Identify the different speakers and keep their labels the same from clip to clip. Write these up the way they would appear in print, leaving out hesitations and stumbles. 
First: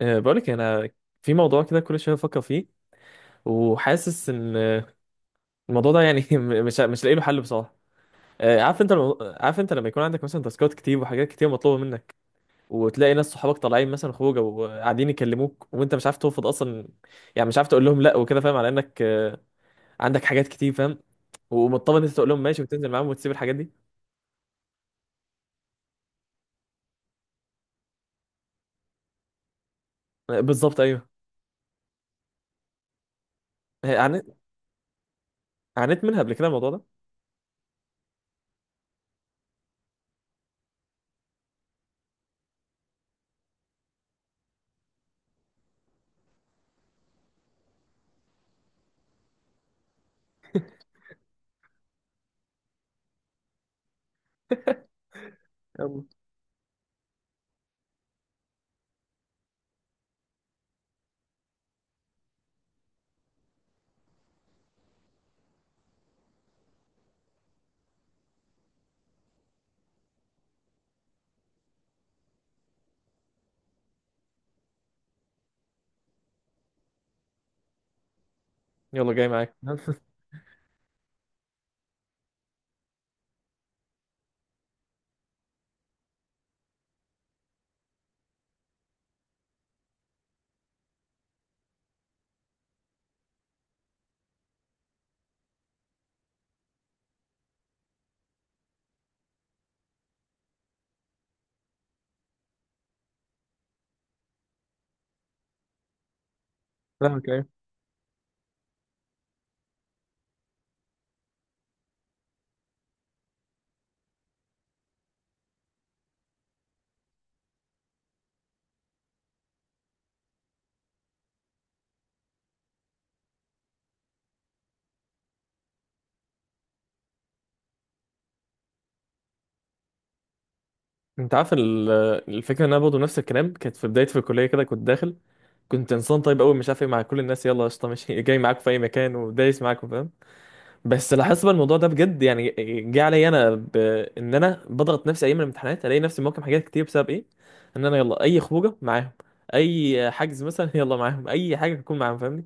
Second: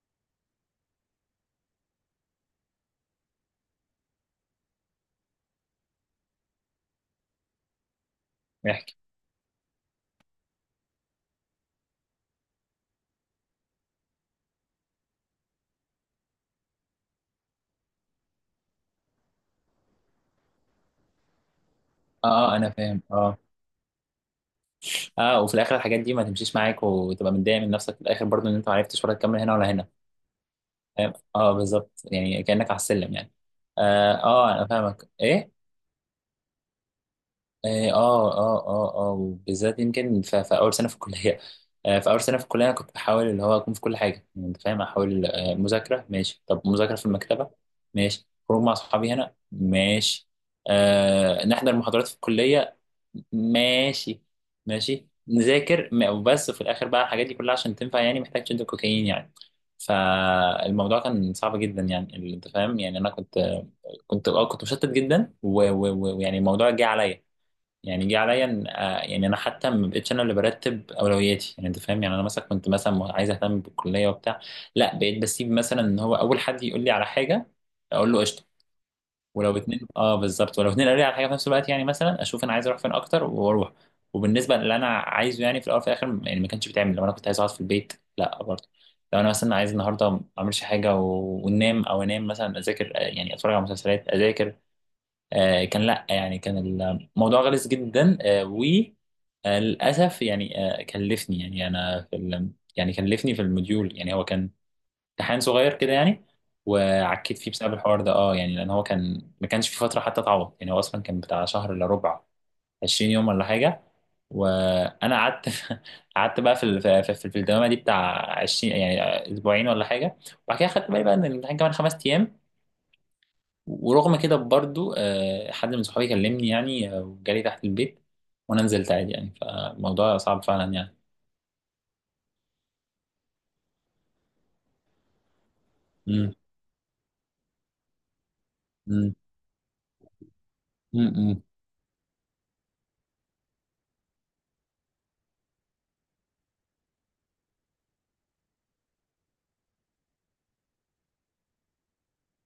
Speaker 1: بقولك انا في موضوع كده كل شويه بفكر فيه وحاسس ان الموضوع ده يعني مش لاقي له حل بصراحه. عارف انت
Speaker 2: احكي.
Speaker 1: عارف انت لما يكون عندك مثلا تاسكات كتير وحاجات كتير مطلوبه منك، وتلاقي ناس صحابك طالعين مثلا خروجه وقاعدين يكلموك وانت مش عارف ترفض اصلا. يعني مش عارف تقول لهم لا وكده، فاهم؟ على انك عندك حاجات كتير، فاهم؟ ومضطر ان انت تقول لهم
Speaker 2: اه،
Speaker 1: ماشي
Speaker 2: انا
Speaker 1: وتنزل
Speaker 2: فاهم.
Speaker 1: معاهم وتسيب
Speaker 2: اه
Speaker 1: الحاجات دي.
Speaker 2: اه، وفي الاخر الحاجات دي ما تمشيش معاك وتبقى متضايق من نفسك في الاخر برضو ان انت ما عرفتش ولا تكمل هنا ولا هنا.
Speaker 1: بالظبط، ايوه.
Speaker 2: فاهم اه بالظبط، يعني كانك على السلم يعني. اه,
Speaker 1: عانيت،
Speaker 2: انا فاهمك ايه.
Speaker 1: عانيت منها قبل كده الموضوع ده.
Speaker 2: اه اه اه اه، وبالذات يمكن في اول سنه في الكليه. في اول سنه في الكليه انا كنت بحاول اللي هو اكون في كل حاجه، يعني انت فاهم، احاول مذاكره ماشي، طب مذاكره في المكتبه ماشي، خروج مع اصحابي هنا ماشي، آه نحضر محاضرات في الكليه ماشي، ماشي نذاكر
Speaker 1: يلا،
Speaker 2: وبس. في الاخر بقى الحاجات دي كلها عشان تنفع يعني محتاج شد كوكايين يعني. فالموضوع كان صعب جدا، يعني انت فاهم، يعني انا كنت اه كنت مشتت جدا و- و- و- ويعني الموضوع جه عليا، يعني جه عليا يعني انا حتى ما بقتش انا اللي برتب اولوياتي يعني انت فاهم، يعني انا مثلا كنت مثلا عايز اهتم بالكليه وبتاع. لا بقيت بسيب مثلا ان هو اول حد يقول لي على حاجه اقول له قشطه.
Speaker 1: يلا جاي معاك.
Speaker 2: ولو اتنين، اه بالظبط، ولو اتنين قالوا لي على حاجه في نفس الوقت يعني مثلا اشوف انا عايز اروح فين اكتر واروح. وبالنسبه اللي انا عايزه يعني في الاول وفي الاخر يعني ما كانش بيتعمل، لو انا كنت عايز اقعد في البيت لا برضه. لو انا مثلا عايز النهارده ما اعملش حاجه وننام، او انام مثلا، اذاكر، يعني اتفرج على مسلسلات، اذاكر، كان لا يعني، كان الموضوع غلس جدا. وللاسف يعني، كلفني، يعني انا في يعني كلفني في الموديول يعني. هو كان امتحان صغير كده يعني، وعكيت
Speaker 1: فاهمك.
Speaker 2: فيه بسبب الحوار ده اه، يعني لان هو كان ما كانش في فتره حتى تعوض، يعني هو اصلا كان بتاع شهر الا ربع، 20 يوم ولا حاجه. وانا قعدت، قعدت بقى في في الدوامه دي بتاع 20 يعني، اسبوعين ولا حاجه. وبعد كده خدت بالي بقى ان الامتحان كمان 5 ايام. ورغم كده برضو، حد من صحابي كلمني يعني، وجالي تحت البيت، وانا نزلت عادي يعني. فالموضوع صعب فعلا يعني.
Speaker 1: انت عارف الفكره ان انا برضه نفس الكلام، كانت في بدايتي في الكليه كده، كنت داخل، كنت انسان
Speaker 2: امم.
Speaker 1: طيب قوي مش عارف ايه مع كل الناس، يلا قشطه، ماشي، جاي معاكم في اي
Speaker 2: امم.
Speaker 1: مكان ودايس معاكم، فاهم؟
Speaker 2: امم
Speaker 1: بس
Speaker 2: امم.
Speaker 1: لاحظت بقى الموضوع ده بجد يعني. جه عليا انا بان انا بضغط نفسي ايام الامتحانات، الاقي نفسي موقف حاجات كتير بسبب ايه؟ ان انا يلا اي خروجه معاهم، اي حجز مثلا، يلا معاهم اي حاجه تكون معاهم، فاهمني؟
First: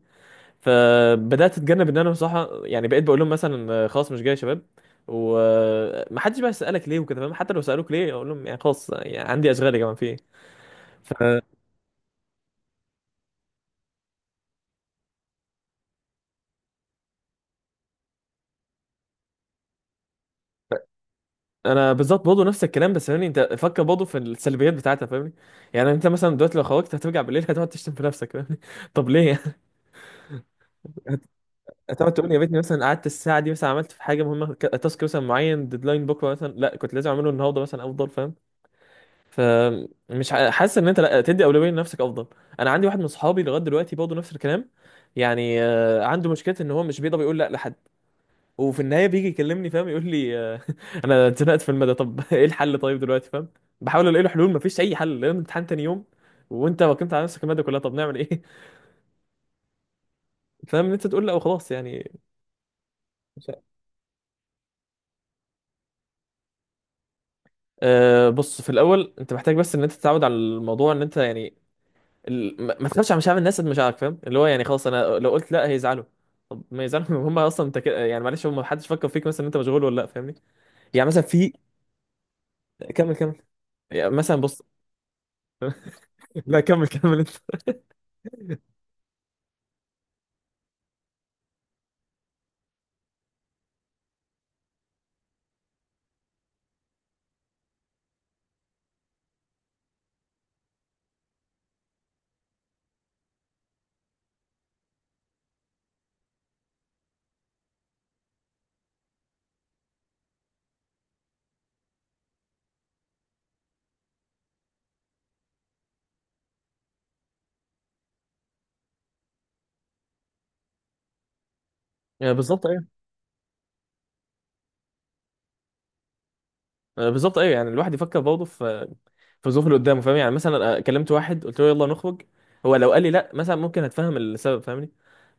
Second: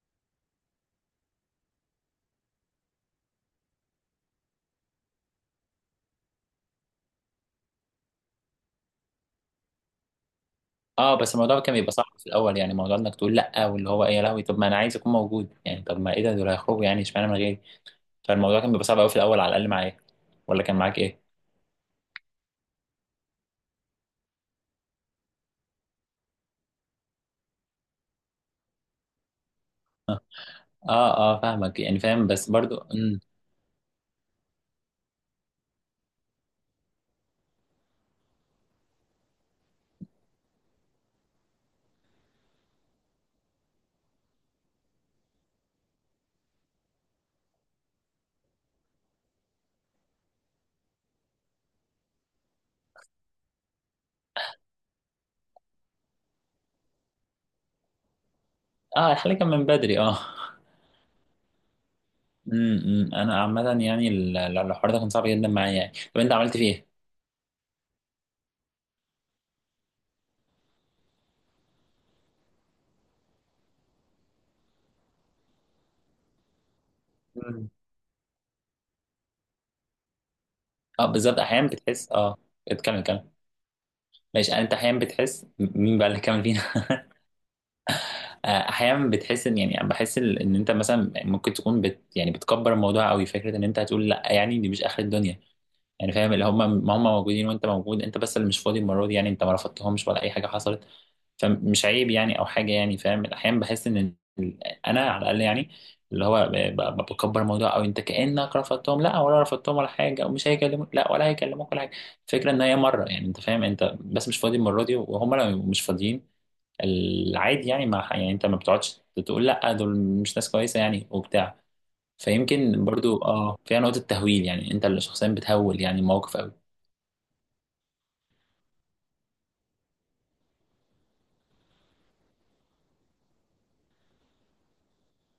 Speaker 1: فبدات اتجنب ان انا بصراحه، يعني بقيت بقول لهم مثلا خلاص مش جاي يا شباب. ومحدش بقى يسالك ليه وكده، فاهم؟ حتى لو سالوك ليه اقول لهم يعني خلاص، يعني عندي اشغال يا جماعه في ايه.
Speaker 2: اه بس الموضوع كان بيبقى صعب في الاول، يعني موضوع انك تقول لا، واللي هو ايه يا لهوي، طب ما انا عايز اكون موجود يعني، طب ما ايه ده، دول هيخرجوا يعني، اشمعنى من غيري. فالموضوع كان بيبقى صعب قوي في الاول، على الاقل معايا. ولا كان معاك ايه؟
Speaker 1: فانا بالظبط برضه نفس الكلام، بس فاهمني انت؟ فكر برضه في السلبيات بتاعتها، فاهمني؟ يعني انت مثلا دلوقتي لو خرجت هترجع بالليل، هتقعد تشتم في نفسك، فاهمني؟ طب ليه يعني؟
Speaker 2: اه
Speaker 1: هت-
Speaker 2: اه، فاهمك، يعني
Speaker 1: هتقعد
Speaker 2: فاهم
Speaker 1: تقول يا
Speaker 2: بس
Speaker 1: ريتني
Speaker 2: برضو.
Speaker 1: مثلا قعدت
Speaker 2: امم.
Speaker 1: الساعه دي، مثلا عملت في حاجه مهمه، تاسك مثلا معين، ديدلاين بكره مثلا، لا كنت لازم اعمله النهارده مثلا افضل، فاهم؟ حاسس ان انت لا، تدي اولويه لنفسك افضل. انا عندي واحد من صحابي لغايه دلوقتي برضه نفس الكلام. يعني عنده مشكله ان هو مش بيقدر يقول لا لحد. وفي النهايه بيجي يكلمني، فاهم؟ يقول لي انا اتزنقت في المدى، طب ايه الحل طيب دلوقتي، فاهم؟ بحاول الاقي له حلول، مفيش اي حل لان امتحان تاني يوم، وانت وكمت على نفسك الماده كلها، طب نعمل ايه؟
Speaker 2: اه الحل كان من بدري اه.
Speaker 1: فاهم ان انت تقول لا وخلاص يعني.
Speaker 2: أمم. انا
Speaker 1: مش عارف.
Speaker 2: عامه يعني الحوار ده كان صعب جدا معايا يعني. طب انت عملت فيه
Speaker 1: أه، بص، في الاول انت محتاج بس ان انت تتعود على الموضوع، ان انت يعني ما تخافش على مشاعر الناس قد مشاعرك، فاهم؟ اللي هو يعني خلاص انا لو قلت لا هيزعلوا، طب ما يزعلوا. هم اصلا
Speaker 2: ايه؟
Speaker 1: انت كده يعني، معلش، هم محدش فكر فيك مثلا إن انت مشغول ولا لا، فاهمني؟
Speaker 2: اه
Speaker 1: يعني مثلا
Speaker 2: بالظبط،
Speaker 1: في،
Speaker 2: احيانا بتحس اه، اتكمل
Speaker 1: كمل
Speaker 2: كمل.
Speaker 1: كمل. يعني مثلا
Speaker 2: ماشي
Speaker 1: بص،
Speaker 2: يعني، انت احيانا بتحس مين بقى اللي كمل
Speaker 1: لا
Speaker 2: فينا؟
Speaker 1: كمل كمل انت.
Speaker 2: احيانا بتحس ان، يعني بحس ان انت مثلا ممكن تكون يعني بتكبر الموضوع قوي، فكره ان انت هتقول لا، يعني دي مش اخر الدنيا يعني. فاهم اللي هم، ما هم موجودين وانت موجود، انت بس اللي مش فاضي المره دي يعني، انت ما رفضتهمش ولا اي حاجه حصلت. فمش عيب يعني او حاجه يعني. فاهم، احيانا بحس ان انا على الاقل يعني، اللي هو بكبر الموضوع، او انت كانك رفضتهم لا، ولا رفضتهم ولا حاجه، ومش هيكلموك لا، ولا هيكلموك ولا حاجه. الفكره ان هي مره يعني، انت فاهم، انت بس مش فاضي المره دي، وهم لو مش فاضيين العادي يعني، ما يعني انت ما بتقعدش تقول لا، دول مش ناس كويسه يعني، وبتاع.
Speaker 1: يعني بالظبط
Speaker 2: فيمكن
Speaker 1: ايوه،
Speaker 2: برضو اه فيها نقطه تهويل، يعني انت اللي شخصيا بتهول يعني الموقف قوي.
Speaker 1: بالظبط ايوه. يعني الواحد يفكر برضه في في الظروف اللي قدامه، فاهم؟ يعني مثلا أنا كلمت واحد قلت له يلا نخرج، هو لو قال لي لا مثلا ممكن اتفهم السبب، فاهمني؟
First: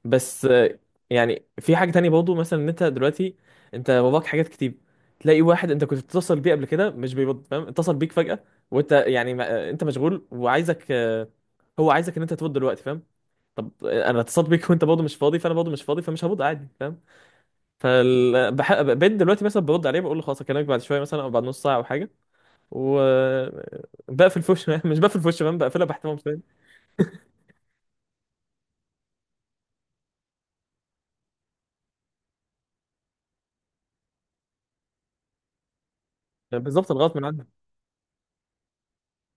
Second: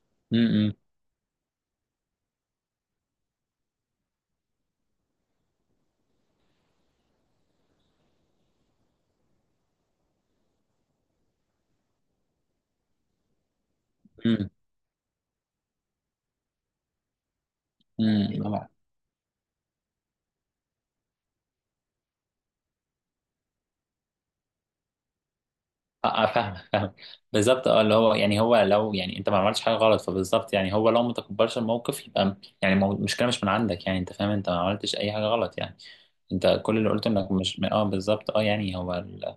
Speaker 1: بس
Speaker 2: امم.
Speaker 1: يعني في حاجة تانية برضه، مثلا ان انت دلوقتي، انت باباك حاجات كتير، تلاقي واحد انت كنت بتتصل بيه قبل كده مش بيرد، فاهم؟ اتصل بيك فجأة، وانت يعني ما... آه، انت مشغول وعايزك، هو عايزك ان انت ترد دلوقتي، فاهم؟ طب انا اتصلت
Speaker 2: امم.
Speaker 1: بيك وانت برضه مش فاضي، فانا برضه مش فاضي، فمش هرد عادي، فاهم؟
Speaker 2: امم. طبعا.
Speaker 1: بقيت دلوقتي مثلا برد عليه، بقول له خلاص اكلمك بعد شويه مثلا، او بعد نص ساعه او حاجه، و بقفل في وشه. مش بقفل في وشه، فاهم؟ بقفلها
Speaker 2: اه،
Speaker 1: باحترام شويه.
Speaker 2: فاهم فاهم. بالظبط اه، اللي هو يعني هو لو، يعني انت ما عملتش حاجه غلط، فبالظبط يعني هو لو ما تكبرش الموقف، يبقى المشكله مش من عندك، يعني انت فاهم، انت ما عملتش اي حاجه غلط يعني. انت كل اللي
Speaker 1: بالظبط
Speaker 2: قلته
Speaker 1: الغلط من
Speaker 2: انك
Speaker 1: عندك.
Speaker 2: مش اه بالظبط اه، يعني هو ال...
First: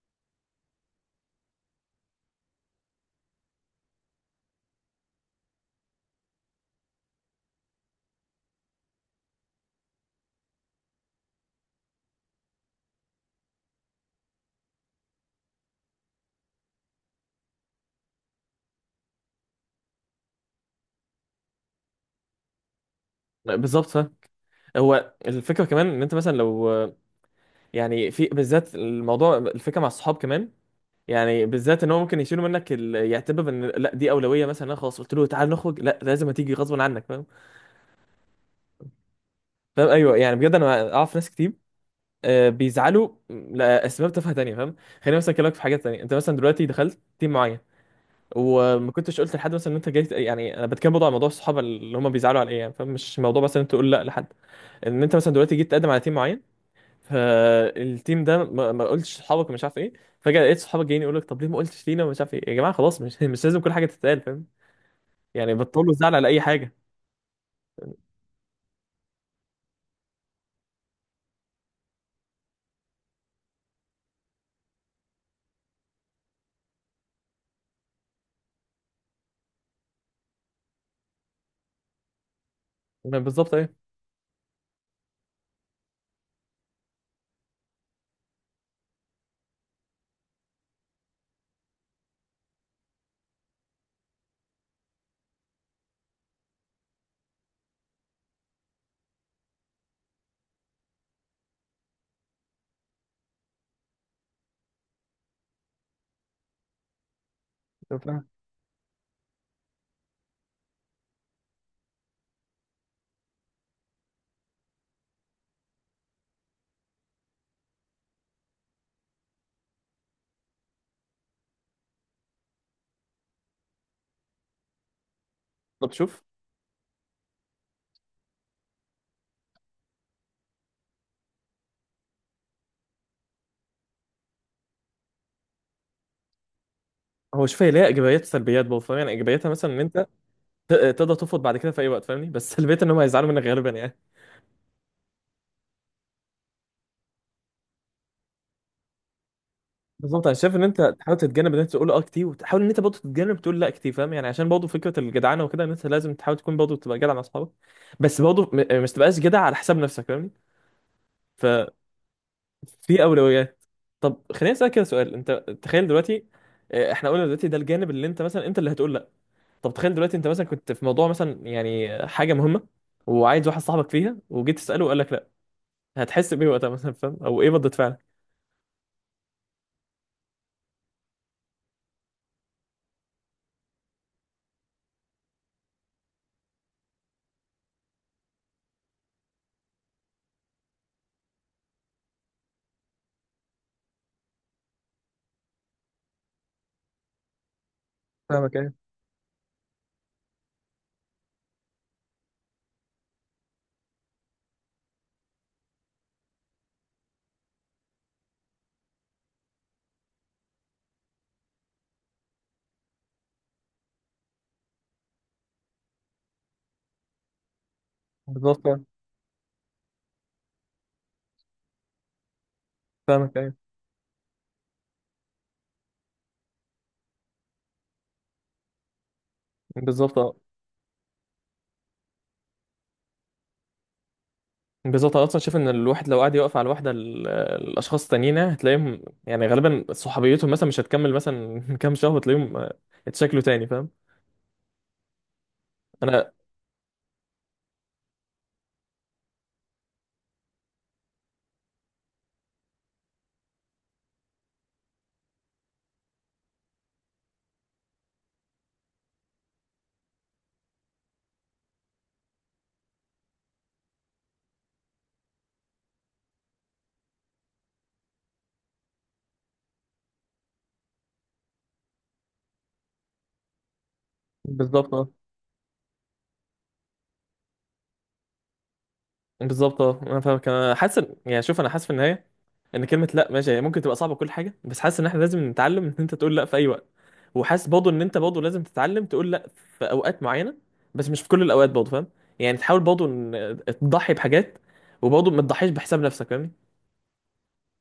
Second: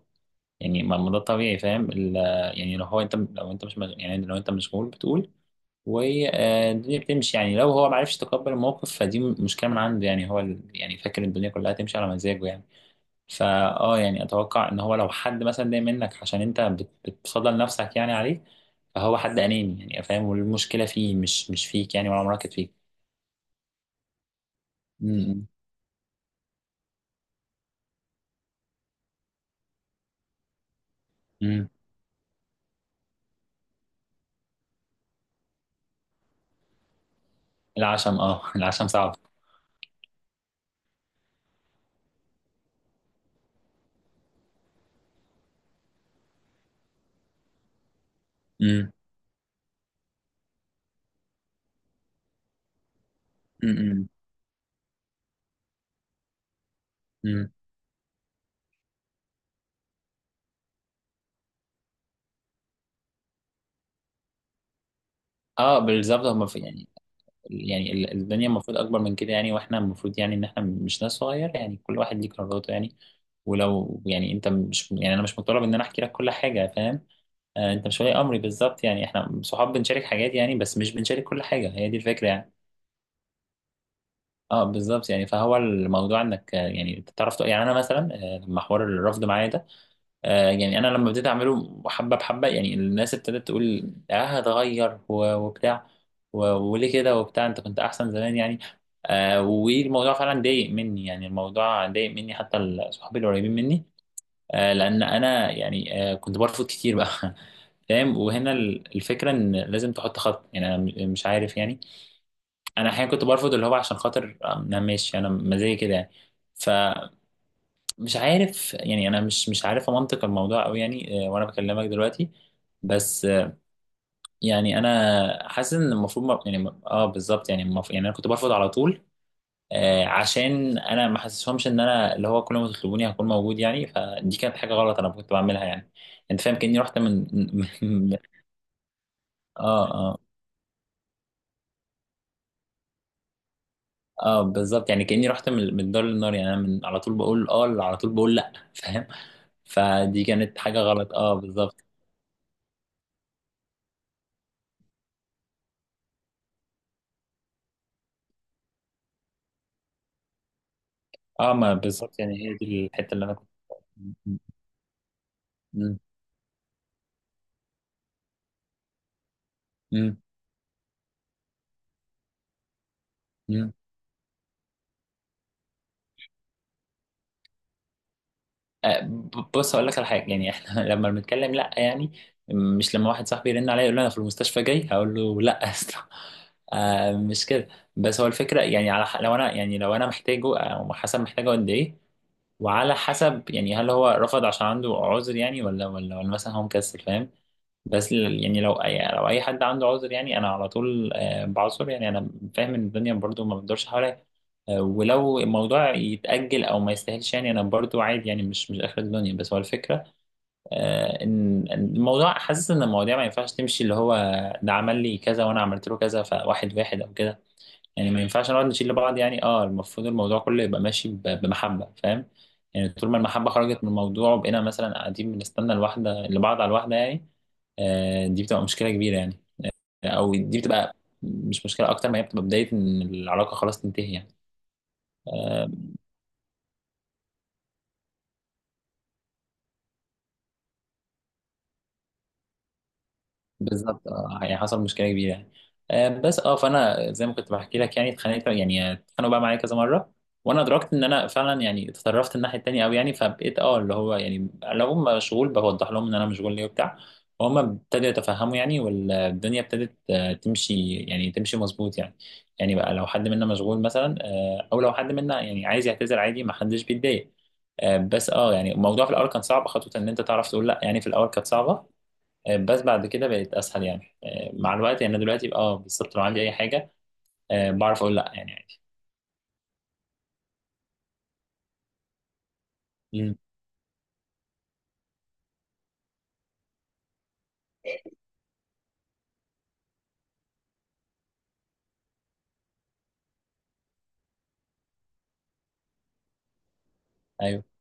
Speaker 2: يعني ما ده طبيعي، فاهم ال... يعني لو هو، انت لو انت يعني لو انت مشغول بتقول، والدنيا بتمشي يعني. لو هو ما عرفش يتقبل الموقف فدي مشكله من عنده يعني، هو ال... يعني فاكر الدنيا كلها تمشي على مزاجه يعني. فا اه يعني اتوقع ان هو لو حد مثلا ضايق منك عشان انت بتفضل نفسك يعني عليه، فهو حد اناني يعني فاهم، والمشكله فيه مش فيك يعني، ولا مراكز فيك.
Speaker 1: بالظبط، فاهم. هو
Speaker 2: امم.
Speaker 1: الفكره كمان ان انت مثلا لو، يعني في بالذات الموضوع، الفكره مع الصحاب كمان، يعني
Speaker 2: امم.
Speaker 1: بالذات ان هو ممكن يشيلوا منك يعتبر ان لا دي اولويه، مثلا انا خلاص قلت له تعال نخرج، لا لازم هتيجي غصب عنك، فاهم؟
Speaker 2: العشم اه، العشم صعب.
Speaker 1: فاهم، ايوه. يعني بجد انا اعرف ناس كتير بيزعلوا لاسباب تافهه تانية، فاهم؟ خليني مثلا اكلمك في حاجات تانية، انت مثلا دلوقتي دخلت تيم معين،
Speaker 2: امم.
Speaker 1: وما كنتش قلت لحد مثلا ان انت جاي. يعني انا بتكلم برضه على موضوع الصحاب اللي هم بيزعلوا على ايه يعني، فاهم؟ مش موضوع مثلا انت تقول لا
Speaker 2: امم.
Speaker 1: لحد. ان انت مثلا دلوقتي جيت تقدم على تيم معين،
Speaker 2: امم.
Speaker 1: فالتيم ده ما قلتش لصحابك ومش عارف ايه، فجأة لقيت صحابك جايين يقول لك طب ليه ما قلتش لينا ومش عارف ايه. يا جماعة، خلاص، مش مش لازم كل حاجة تتقال، فاهم؟ يعني
Speaker 2: اه
Speaker 1: بطلوا الزعل
Speaker 2: بالظبط،
Speaker 1: على أي
Speaker 2: هم في
Speaker 1: حاجة.
Speaker 2: يعني، يعني الدنيا المفروض اكبر من كده يعني، واحنا المفروض يعني ان احنا مش ناس صغيره يعني، كل واحد ليه قراراته يعني. ولو يعني انت مش، يعني انا مش مطالب ان انا احكي لك كل حاجه فاهم. انت مش ولي امري بالظبط يعني، احنا صحاب بنشارك حاجات يعني، بس مش بنشارك كل حاجه، هي دي الفكره يعني.
Speaker 1: ما بالظبط ايه.
Speaker 2: اه بالظبط يعني، فهو الموضوع انك يعني تعرف يعني انا مثلا لما حوار الرفض معايا ده، يعني انا لما ابتديت اعمله حبه بحبه يعني، الناس ابتدت تقول اه هتغير وبتاع، وليه كده وبتاع، انت كنت احسن زمان يعني. آه والموضوع فعلا ضايق مني يعني، الموضوع ضايق مني حتى صحابي القريبين مني، لان انا يعني كنت برفض كتير بقى. فاهم. وهنا الفكره ان لازم تحط خط يعني، انا مش عارف يعني. انا احيانا كنت برفض اللي هو عشان خاطر انا ماشي انا مزاجي كده يعني. فمش عارف يعني انا مش عارف منطق الموضوع قوي يعني، وانا بكلمك دلوقتي بس. يعني انا حاسس
Speaker 1: طب
Speaker 2: ان
Speaker 1: شوف،
Speaker 2: المفروض يعني اه بالظبط يعني، المفروض يعني انا كنت برفض على طول، عشان انا ما حسسهمش ان انا اللي هو كل ما تطلبوني هكون موجود يعني، فدي كانت حاجه غلط انا كنت بعملها يعني، انت فاهم كاني رحت من،
Speaker 1: هو شوف، هي ليها
Speaker 2: من-
Speaker 1: إيجابيات وسلبيات برضه، فاهم؟ يعني إيجابياتها مثلا إن
Speaker 2: اه
Speaker 1: أنت
Speaker 2: اه
Speaker 1: تقدر ترفض بعد كده في أي وقت، فاهمني؟ بس سلبيتها إن هم هيزعلوا منك غالبا يعني.
Speaker 2: اه بالظبط، يعني كاني رحت من من الدار للنار، يعني انا من على طول بقول اه، على طول بقول لا. فاهم، فدي
Speaker 1: بالظبط، أنا شايف
Speaker 2: كانت
Speaker 1: إن
Speaker 2: حاجه
Speaker 1: أنت
Speaker 2: غلط
Speaker 1: تحاول
Speaker 2: اه
Speaker 1: تتجنب إن أنت
Speaker 2: بالظبط.
Speaker 1: تقول أه كتير، وتحاول إن أنت برضه تتجنب تقول لا كتير، فاهم؟ يعني عشان برضه فكرة الجدعنة وكده، إن أنت لازم تحاول تكون برضه تبقى جدع مع أصحابك، بس برضه مش تبقاش جدع على حساب نفسك،
Speaker 2: اه ما
Speaker 1: فاهمني؟
Speaker 2: بالظبط، يعني هي دي
Speaker 1: في
Speaker 2: الحته اللي انا كنت
Speaker 1: اولويات. طب
Speaker 2: م-
Speaker 1: خليني اسالك كده سؤال، انت تخيل
Speaker 2: م-
Speaker 1: دلوقتي، احنا قلنا دلوقتي ده الجانب اللي انت مثلا انت اللي هتقول لا. طب تخيل
Speaker 2: م-
Speaker 1: دلوقتي انت مثلا كنت في موضوع مثلا، يعني حاجه مهمه، وعايز واحد
Speaker 2: م-
Speaker 1: صاحبك فيها، وجيت تساله وقال لك لا، هتحس بايه وقتها مثلا؟ فاهم؟ او ايه ردة فعلك؟
Speaker 2: بص، هقول لك على حاجه يعني، احنا لما بنتكلم لا يعني، مش لما واحد صاحبي يرن عليا يقول لي انا في المستشفى جاي هقول له لا، يا اسطى. مش كده. بس هو الفكره يعني على لو انا يعني لو انا محتاجه، او حسب محتاجه قد ايه، وعلى حسب يعني هل هو رفض عشان عنده عذر يعني، ولا ولا ولا مثلا هو مكسل، فاهم. بس
Speaker 1: فاهمك،
Speaker 2: يعني لو
Speaker 1: ايه
Speaker 2: اي، لو اي حد عنده عذر يعني انا على طول، بعذر يعني. انا فاهم ان الدنيا برضو ما بتدورش حواليا، ولو الموضوع يتأجل او ما يستاهلش يعني، انا برضو عادي يعني، مش اخر الدنيا. بس هو الفكرة، آه، ان إن الموضوع، حاسس ان المواضيع ما ينفعش تمشي اللي هو ده عمل لي كذا وانا عملت له كذا، فواحد واحد او كده يعني، ما ينفعش
Speaker 1: بالظبط.
Speaker 2: نقعد
Speaker 1: آه،
Speaker 2: نشيل لبعض يعني. اه المفروض الموضوع كله يبقى ماشي بمحبة فاهم. يعني طول ما
Speaker 1: فاهمك،
Speaker 2: المحبة
Speaker 1: ايه
Speaker 2: خرجت من الموضوع، وبقينا مثلا قاعدين بنستنى الواحدة لبعض على الواحدة يعني، آه دي بتبقى مشكلة كبيرة يعني،
Speaker 1: بالظبط،
Speaker 2: او
Speaker 1: اه
Speaker 2: دي بتبقى مش مشكلة اكتر ما هي بتبقى بداية ان العلاقة خلاص تنتهي يعني.
Speaker 1: بالظبط. انا اصلا شايف ان
Speaker 2: آه،
Speaker 1: الواحد لو قعد يوقف على الواحده الاشخاص التانيين، يعني هتلاقيهم يعني غالبا صحوبيتهم مثلا مش هتكمل مثلا كام شهر وتلاقيهم اتشكلوا تاني، فاهم؟
Speaker 2: بالظبط اه، يعني حصل مشكله كبيره يعني،
Speaker 1: انا
Speaker 2: بس اه فانا زي ما كنت بحكي لك يعني، اتخانقت يعني اتخانقوا بقى معايا كذا مره. وانا ادركت ان انا فعلا يعني اتطرفت الناحيه التانيه قوي يعني، فبقيت اه اللي هو يعني لو هم مشغول بوضح لهم ان انا مشغول ليه وبتاع. وهم ابتدوا يتفهموا يعني، والدنيا ابتدت، تمشي يعني، تمشي مظبوط يعني. يعني بقى لو حد منا مشغول مثلا، او لو حد منا يعني عايز يعتذر عادي، ما حدش بيتضايق. بس اه يعني الموضوع في الاول كان صعب خطوه ان انت تعرف تقول لا، يعني في الاول كانت صعبه، بس بعد كده بقت اسهل يعني، مع الوقت
Speaker 1: بالظبط.
Speaker 2: يعني. أنا دلوقتي اه بالظبط لو عندي اي حاجه، بعرف اقول لا يعني، عادي.
Speaker 1: بالظبط اه، انا فاهمك، انا حاسس يعني شوف، انا حاسس في النهايه ان كلمه لا
Speaker 2: امم،
Speaker 1: ماشي، هي ممكن تبقى صعبه كل حاجه، بس حاسس ان احنا لازم نتعلم ان انت تقول لا في اي وقت. وحاسس برضه ان انت برضه لازم تتعلم تقول لا في اوقات معينه، بس مش في كل الاوقات برضه، فاهم؟ يعني تحاول برضه ان تضحي بحاجات، وبرضه ما تضحيش بحساب نفسك، فاهمني؟
Speaker 2: ايوه.